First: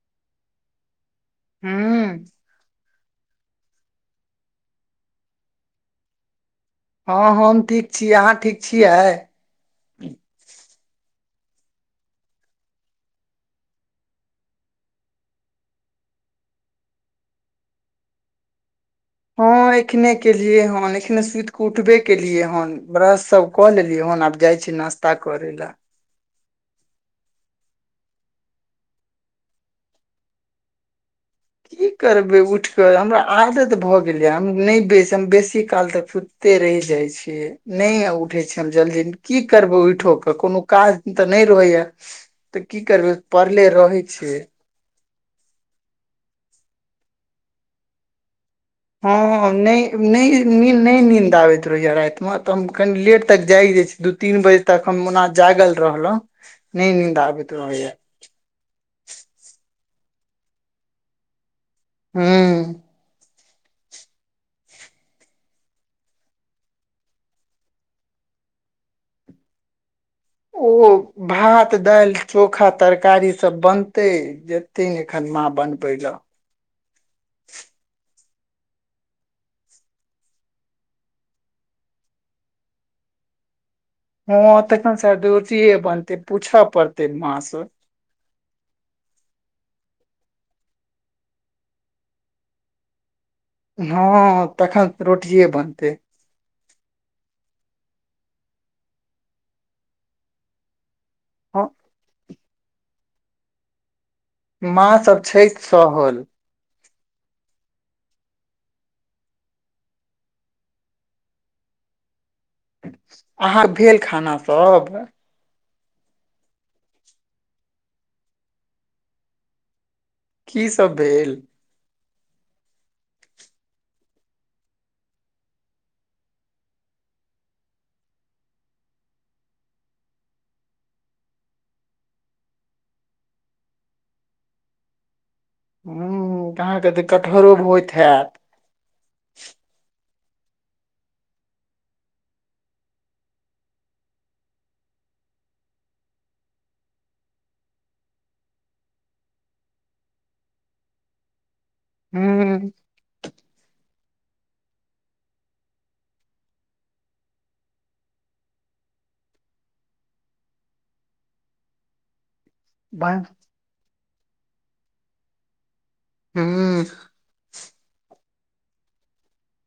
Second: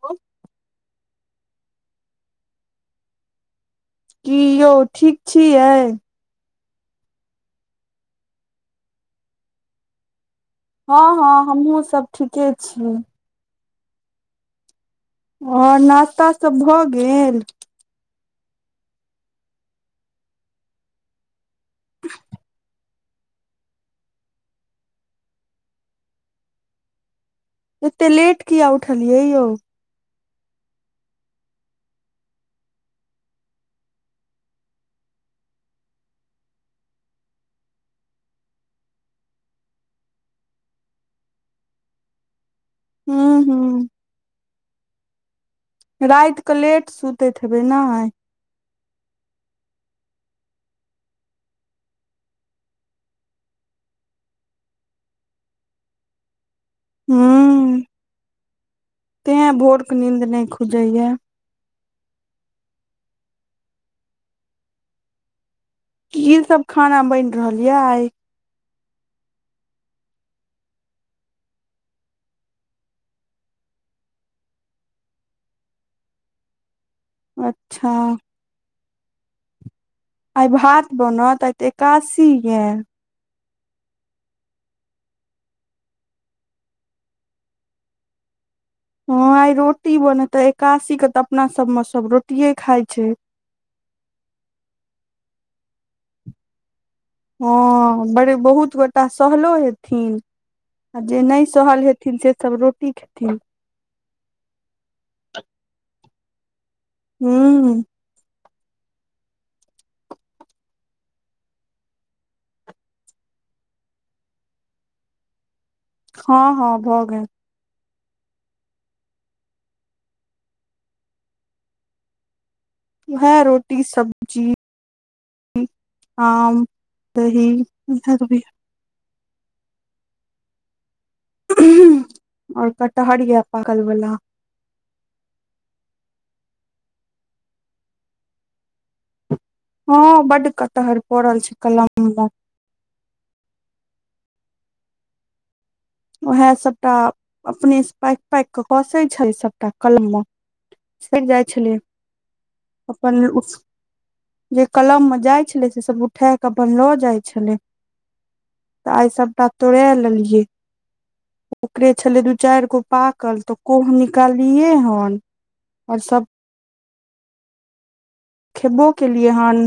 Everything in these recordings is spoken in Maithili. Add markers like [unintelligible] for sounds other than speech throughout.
हो ह्म कियौ ठीक छियै हँ हम ठीक छी अहाँ ठीक छियै हँ हँ हमहुँ सब ठीके छी और नास्ता सब भए गेल हँ एखने केलियए हन एखने सुति क उठबे केलियए हन ब्रश सब कऽ लेलियौ हन आब जाइ छी नास्ता करे लए एते लेट किया उठलियै यौ की करबै उठि कऽ हमरा आदत भऽ गेलै हम नहि बेच हम बेसी काल तक सूत ते रैह जाइ छै नहि उठै छी हम जल्दी की करबौ उठोक के कोनो काज तऽ नइ रहैया तऽ की करबै हूँ पड़ले हूँ रहै छियै राइत कऽ लेट सुतैत हेबै नइ हँ नहि नहि निंद नहि नींन्द आबैत रहैय राइतमे तऽ हम कनि लेट तक जाय जा छी दू तीन बजे तक हम ओना जागल रहलहुं नहि नींन्द आबैत हूँ रहेये तें भोर के नींद नहि खुजे ये ह्म की सब खाना बनि रहल ये आइ ओ भात दाइल चोखा तरकारी सब बनतै जेते ने एखन माँ बन बै ल अच्छा आइ भात बनत आइते एकादशी ये हँ तखन स रूटिये बनतै पूछऽ पड़ते माँ सअ हँ आइ रोटी बनेते एकादशी के तऽ अपना सबमे सब रोटिये खाय छै हँ तखन रोटए बनतै हँ बड़े बहुत गोटा सहलो हेथिन आ जे नहि हँ सहल हेथिन सेसभ रोटी खेथिन माँ सब छै सहल ह्म अहाँ भेल खाना सब हँ हँ भऽ गेल की सब भेल उहै रोटी सब्जी आम दही इहे त भेल आओर कटहर यै पाकलवला हऽ अहाँके तऽ कटहरो होइत हैत हँ बड कटहर पड़ल छै कलम मे उएह सबटा अपने से पाकि पाकि केऽ कसे छै सबटा कलम मँ सरि जाइ छलियै हूं अपन उस जे कलम मे जाइ छले से सब उठा के अपन लो जाइ छले तऽ आइ सबटा तोड़े लेलियै ओकरे छलै दू चारि गो बन पाकल तऽ कोह निकालियै हन आओर सब हूँ खेबो के लिए हन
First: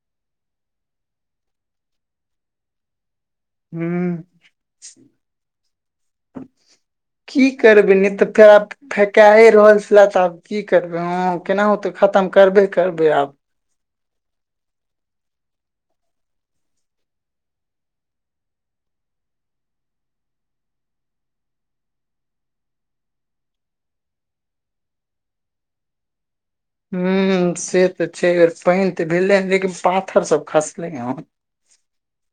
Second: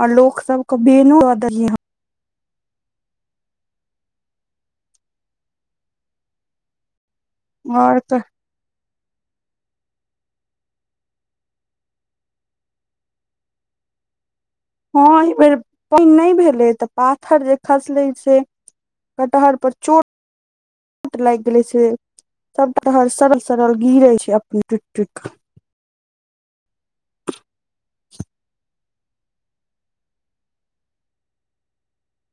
आओर लोक सबके बैनो द दिलियेहन हू की हन करबै और नहि तऽ केप फेकाए रहल छलै तऽ आब की करबै हँ केनाहुते खतम करबे करबै आब हँ एहि बेर पानि नहि भेलै तऽ पाथर जे खसलै से कटहर पर चोट चोट लागि गेले से सब सड़ल सड़ल गिरे छै अपनने टुटि टुटि कऽ हूं से तऽ छै बेर पानि तऽ भेलै ह लेकिन पाथर सब खसलै हन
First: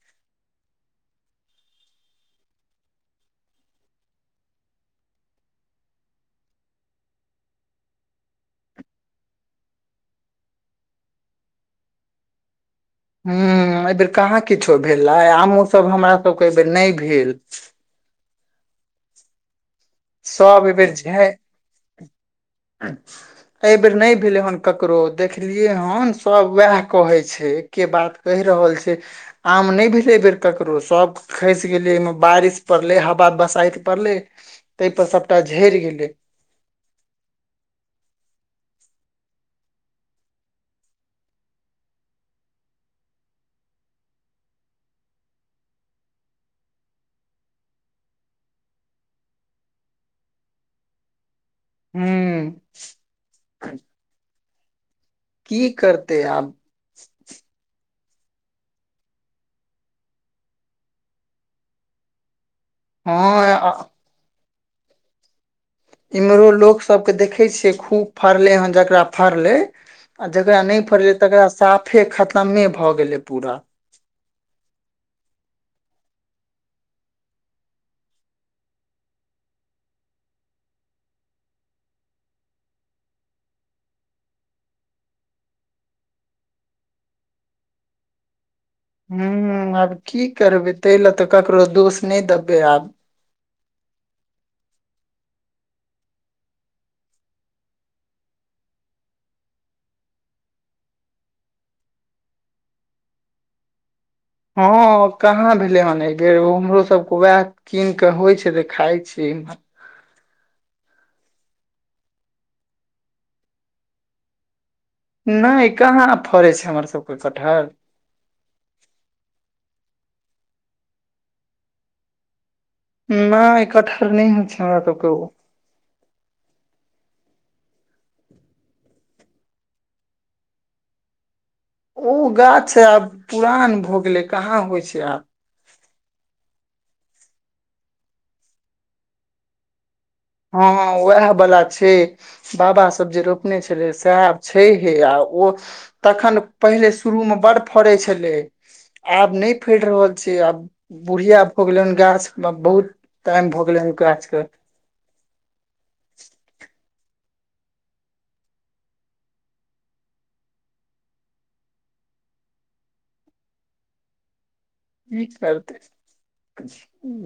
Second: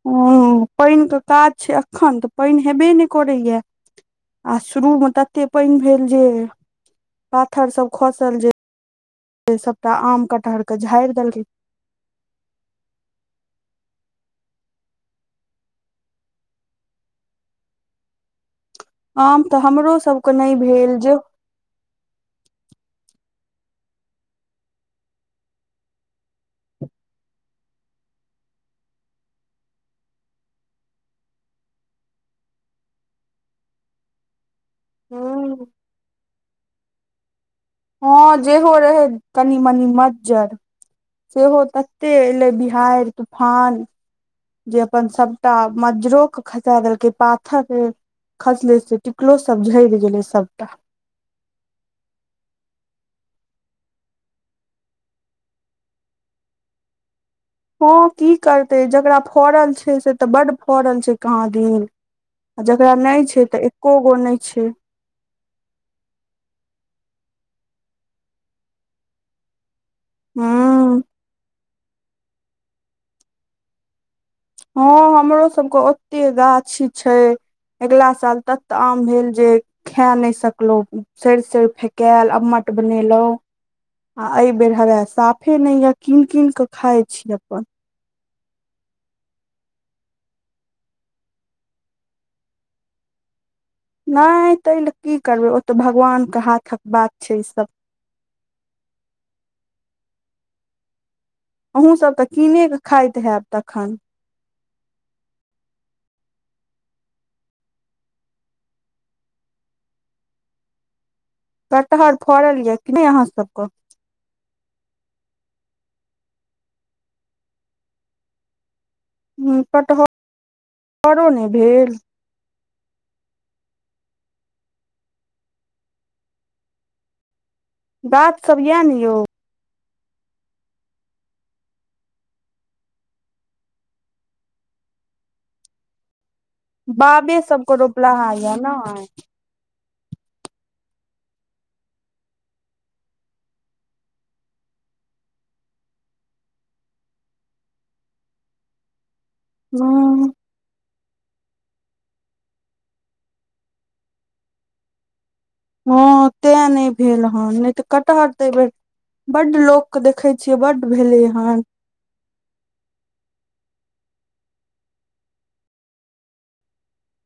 हूँ पानिके काज छै एखन तऽ पानि हेबे नहि करैएा आ शुरू मे तते पानि भेल जे पाथर सब खसल जे से सबटा आम कटहर के झाड़ि देलै ह एहि बेेर कहाँ किछो भेल आमोसभ हमरा सभके एहि बेेर नहि भेल आम तऽ हमरो सबके नहि सब ए बेर भेल झ जे अच्छा एहि बेेर नहि भेले हन ककरो देखलियै हन सब वएह कहे छै के बात कहि रहल छै आम नहि भेले एहि बेर ककरो सब खसि गेलियै ओहिमे बारिश पड़ले हवा बसाायत पड़ले ताहिपर सभटा झड़ि गेलै हँ जेहो रहै तनी मनी मज्जर सेहो तते एलै बिहार तूफान जे अपन सभटा मज्जरोके खसा देलकै पाथर खसले से टिकलो सब झड़ि गेलै सबटा हू की करतेै आब हँ की करतै जकरा फड़ल छै से तऽ बड्ड फड़ल छै कहाँ दिन आ जेकरा नहि छै हँ तऽ एको गो नहि छै इम्हरो लोक सब के देखे छिय खूब फरले हन जेकरा फड़ले आ जकरा नहि हूँ फड़लै तकरा साफे खतमे भऽ गेलै पूरा हँ हमरो सबके ओते गाछी छै अगिला साल तत तऽ आम भेल जे खा नहि सकलहुँ सड़ सड़ फेकायल अ्मट बनेलहुँ आ एहि बेर हवा साफे नहि य कीन कीन कऽ खााय छी अपन हू आब की करबै ताहि लए तऽ ककरो दोष नहि देबै आब नहि ताहि ल की करबै ओ तऽ भगवानके हाथक बात छै ईसभ अहुूँ सब तऽ कीनेके खाइत हैब तखन हँ कहाँ भेलै हन बेर हमरो सबक उएह कीन कऽ होइ छै तऽ खााय छीह कटहर फड़ल यऽ कि नहि अहाँ सबक नहि कहाँ फड़ै छै हमर सब के कटहल ह कटहर हरो नहि भेल न एकठार नहि हो छै हमरा औतऽ गाछ सब या ने यौ ओ गाछ आब पुरान भ गेलै कहाँ होइ छै आब बाबे सबके रोपला है या न हँ उएह बला छै बाबा सभ जे रोपने छलै सेहा छैहे आ ओ तखन पहिले शुरू मे बड़ फड़े छलै आब नइ फेर रहल ह छै आब बुढ़िया भ गेले हन गाछ मे बहुत टाइम भ गेले ह गाछ क हँ तैय नइ भेल हन नइ तऽ कटहर तऽ एहि बेर बड्ड लोक के देखे छियै बड्ड भेले हन कि करतै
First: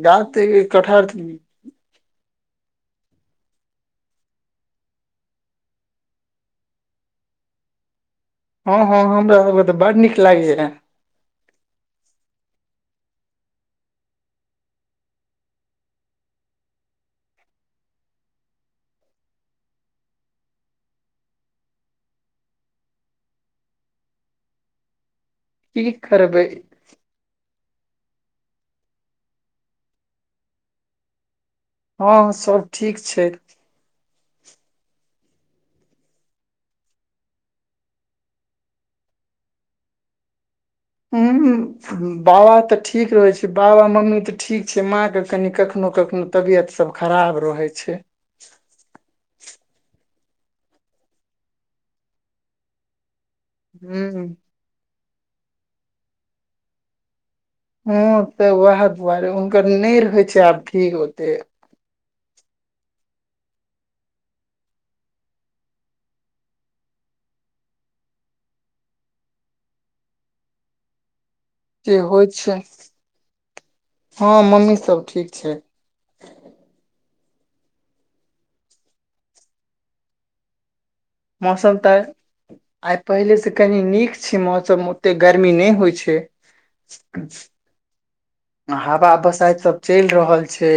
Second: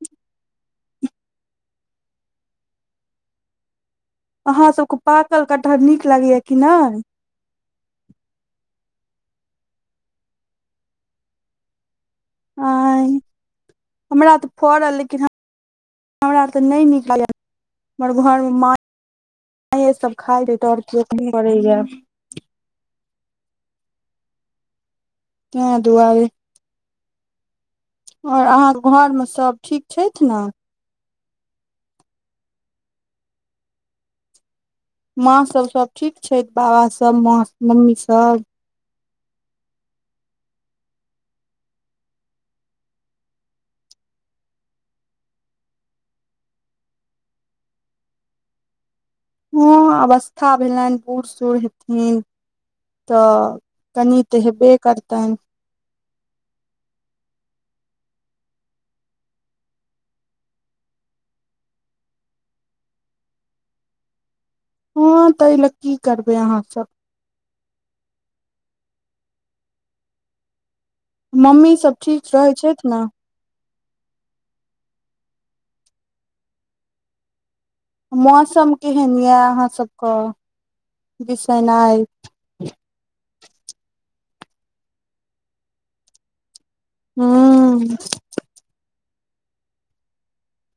गाछ तऽ एहिबेर कटहर अहाँसभ कऽ पाकल कटहर नीक लागैए यऽ कि नाइ हँ हँ हमरा सबके तऽ बड़ नीक लागैए आय हमरा तऽ फड़ल लेकिन हमरा तऽ नहि नीक लागल हमर घर म माँ हे सब खाय दे तँ [unintelligible] ताहि की दुआरे करबै और अहाँ क घर म सब ठीक छैथ न हँ सब ठीक छै माँ सब सब ठीक छैथ बाबा सब माँ मम्मी सब हुँ बाबा तऽ ठीक रहै छै बाबा मम्मी तऽ ठीक छै माँ के कनि कखनो कखनो तबियत सब खराब रहै छै हँ अवस्था भेलैन बूढ़ सूढ़ हेथिन तऽ हूँ कनी ते हेबे करतैन हँ तऽ उएह दुआरे हुनकर नइ रहै छै आब ठीक ओते हँ तहि लऽ की करबै अहाँ सब मम्मी जे सब ठीक होइ रहै छै छथि ने हँ मम्मी सब ठीक छै मौसम केहन यए अहाँ सब कऽ मौसम तऽ आइ पहिले से कनी नीक छै मौसम ओते गर्मी नहि होइ छै हूँ आ हवा बसैइत सब चलि रहल छै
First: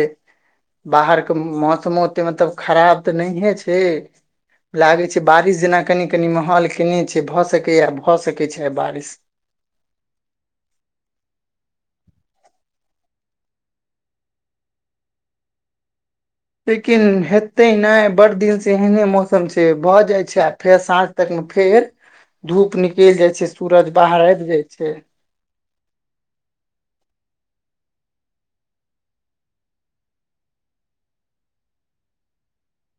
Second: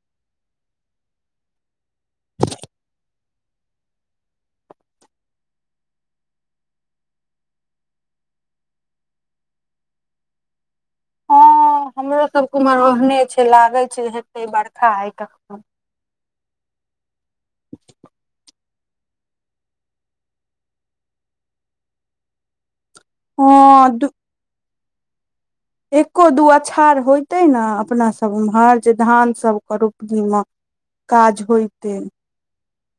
बाहर कऽ मौसमो तेऽ मऽ तऽ मतलब खराब तऽ नहिए छै लागे छै बारिश जेना कनि कनि माहौल केने छै भऽ सकैय यऽ भऽ सकैय छै आई बारिश हँ हमरो अरके उम्हर ओहने छै लागैय छै हेतै बरखा आइ कखनो लेकिन हेते नहि बड़ दिन से ऐहने मौसम छै भऽ जाय छै आ फेर साँझ तक मे फेर धूप निकलि जाय छै सूरज हँ बाहर आबि जाय छै एक्को दू अछाड़ होइतै न अपना सभ उम्हर जे धान सभ कऽ रोपनी म काज होइ तै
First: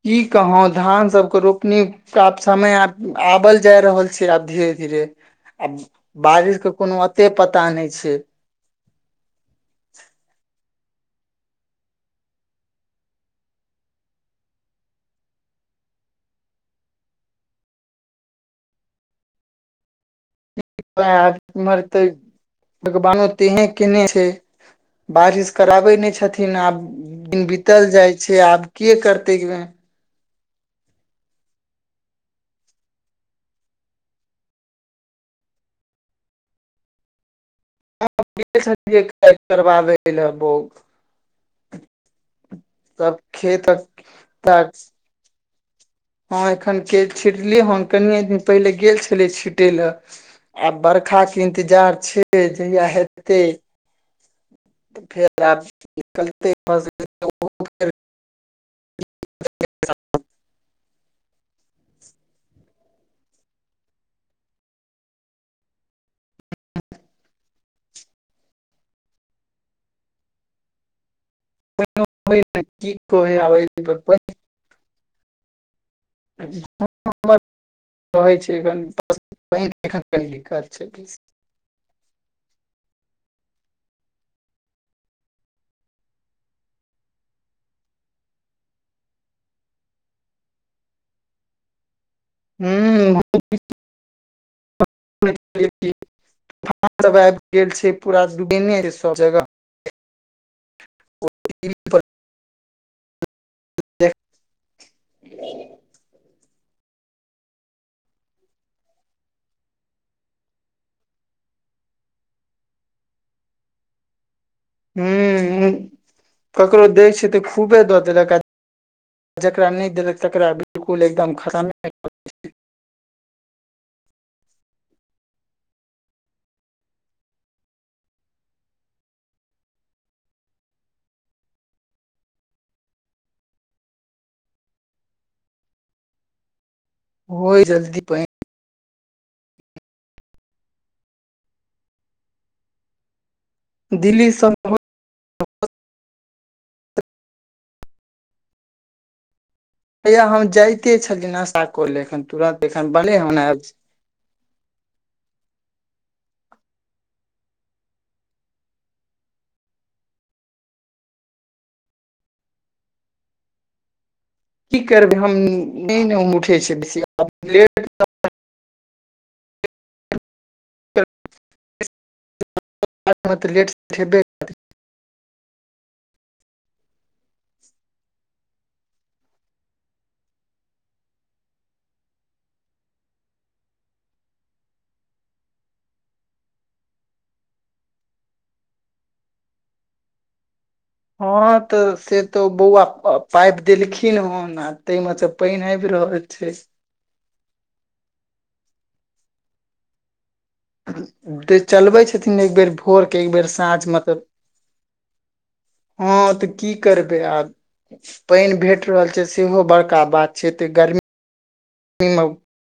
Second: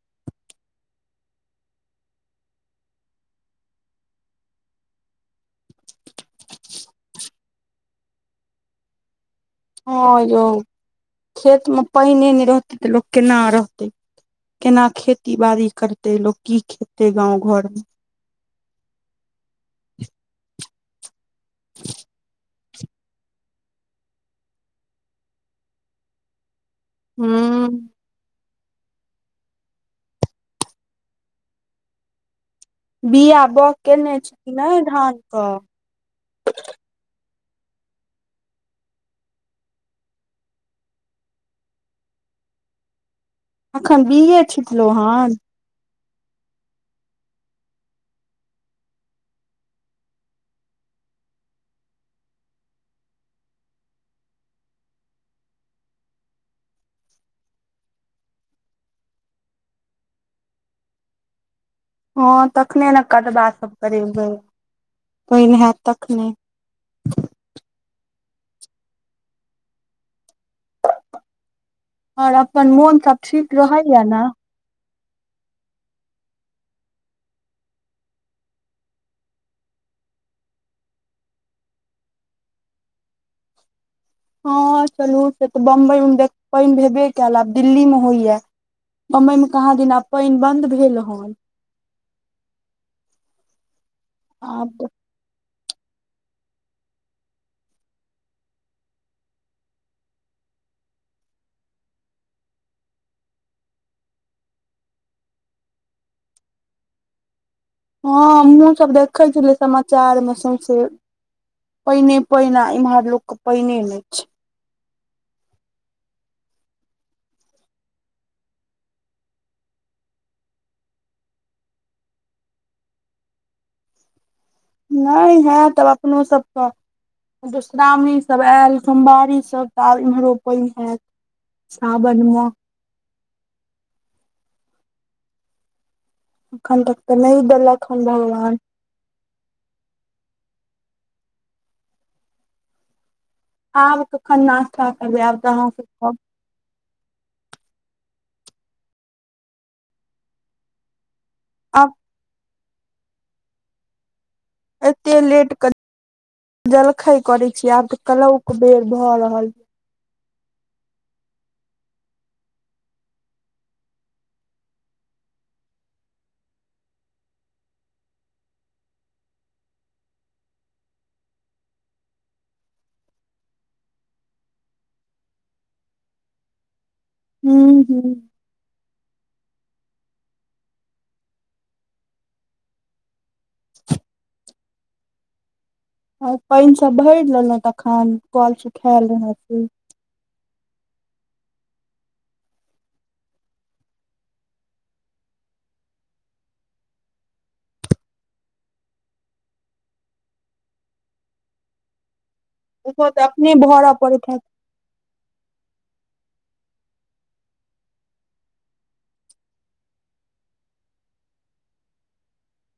की कहु धान सबके रोपनी कऽ आब समय आबल जा रहल छै आब धीरे धीरे आब बारिश कऽ कोनो अते पता नहि छै हँ यौ खेत मऽ पाईन नइ रहते तऽ लोक केना रहते केना खेती बाड़ी करते लोक की खेते गाँंव घर मे वेह इम्हर तऽ भागवानो तेहैने कने छै बारिश कराबइ नइ छथिन आब दिन हूँ बितल जाइ छै आब के करतै बिआ बाउग केने छी कि नइ धान कऽ [unintelligible] करबाबै लए बोग तब एखन बिये छिटलो हन हँ एखन के छिटलियै हन कनिए दिन पहिले गेल छलियै छिटय लऽ आब बरखाक के इंतजार छै जहिया हेतै फेर आब निकलते मद [unintelligible] हँ तखने ने कदबा सब करेबै पाइन हैत तखने और अपन की मोन सब कहै ठीक रहैये ने हँ बस रहै छै एखन पाइन के दिक्कत छै तैसे हँ चलू से तऽ बम्बई मे देख पाइन भेबे कयल आब दिल्ली मे होइया बम्बई मे कहाँ दिन आब पानि बन्द भेल हन हूँ आब तऽ बाढ़ि सब आबि गेल छै पूरा डुबेने छै सब जगह [inaudible] हँ हमहूँ सब देखै छेलियै समाचारमे सौंसे पाइने पाइन आ इम्हर लोक के पाइने नहि छै हूँ ककरो दै छै तऽ खूबे दऽ देलक जकरा नै देलक तकरा बिल्कुल एकदम खतमे नै हँ तब अपनो सबके मधुश्रावणी सभ आयल सोमवारी सभ तऽ आब इम्हरो पाइन होयत सावन मे अखन तक तऽ नै होइ देलक जल्दी हन पानि भगवान आब दिल्ली कखन सब नास्ता करबै आब तऽ अहाँ सब खेब हैये हम जाइते छलियै नस्ता करै आब ले एखन तुरन्त एखन बनले हन एते लेट के जलखै करै छी आब तऽ कलौ के बेर भऽ रहल की करबै हम नहि नहि हम उठै छ बेसी लेट [unintelligible] तऽ लेट हेबे [unintelligible] हूम्म हूम्म आओर पाइन सब भरि लेलहुँ तखन कल सुखायल रहै से हँ तऽ से तऽ बौआ पाइप देलखिन हन आ ताइमे से पाइन आबि रहल छै जे चलबै छथिन एकबेर ओहो भोरके तऽ एकबेर अपने साँझ भरऽ मतलब पड़ैत हैत हँ तऽ की करबै आब पानि भेट रहल छै सेहो बड़का बात छै एतेऽ गर्मी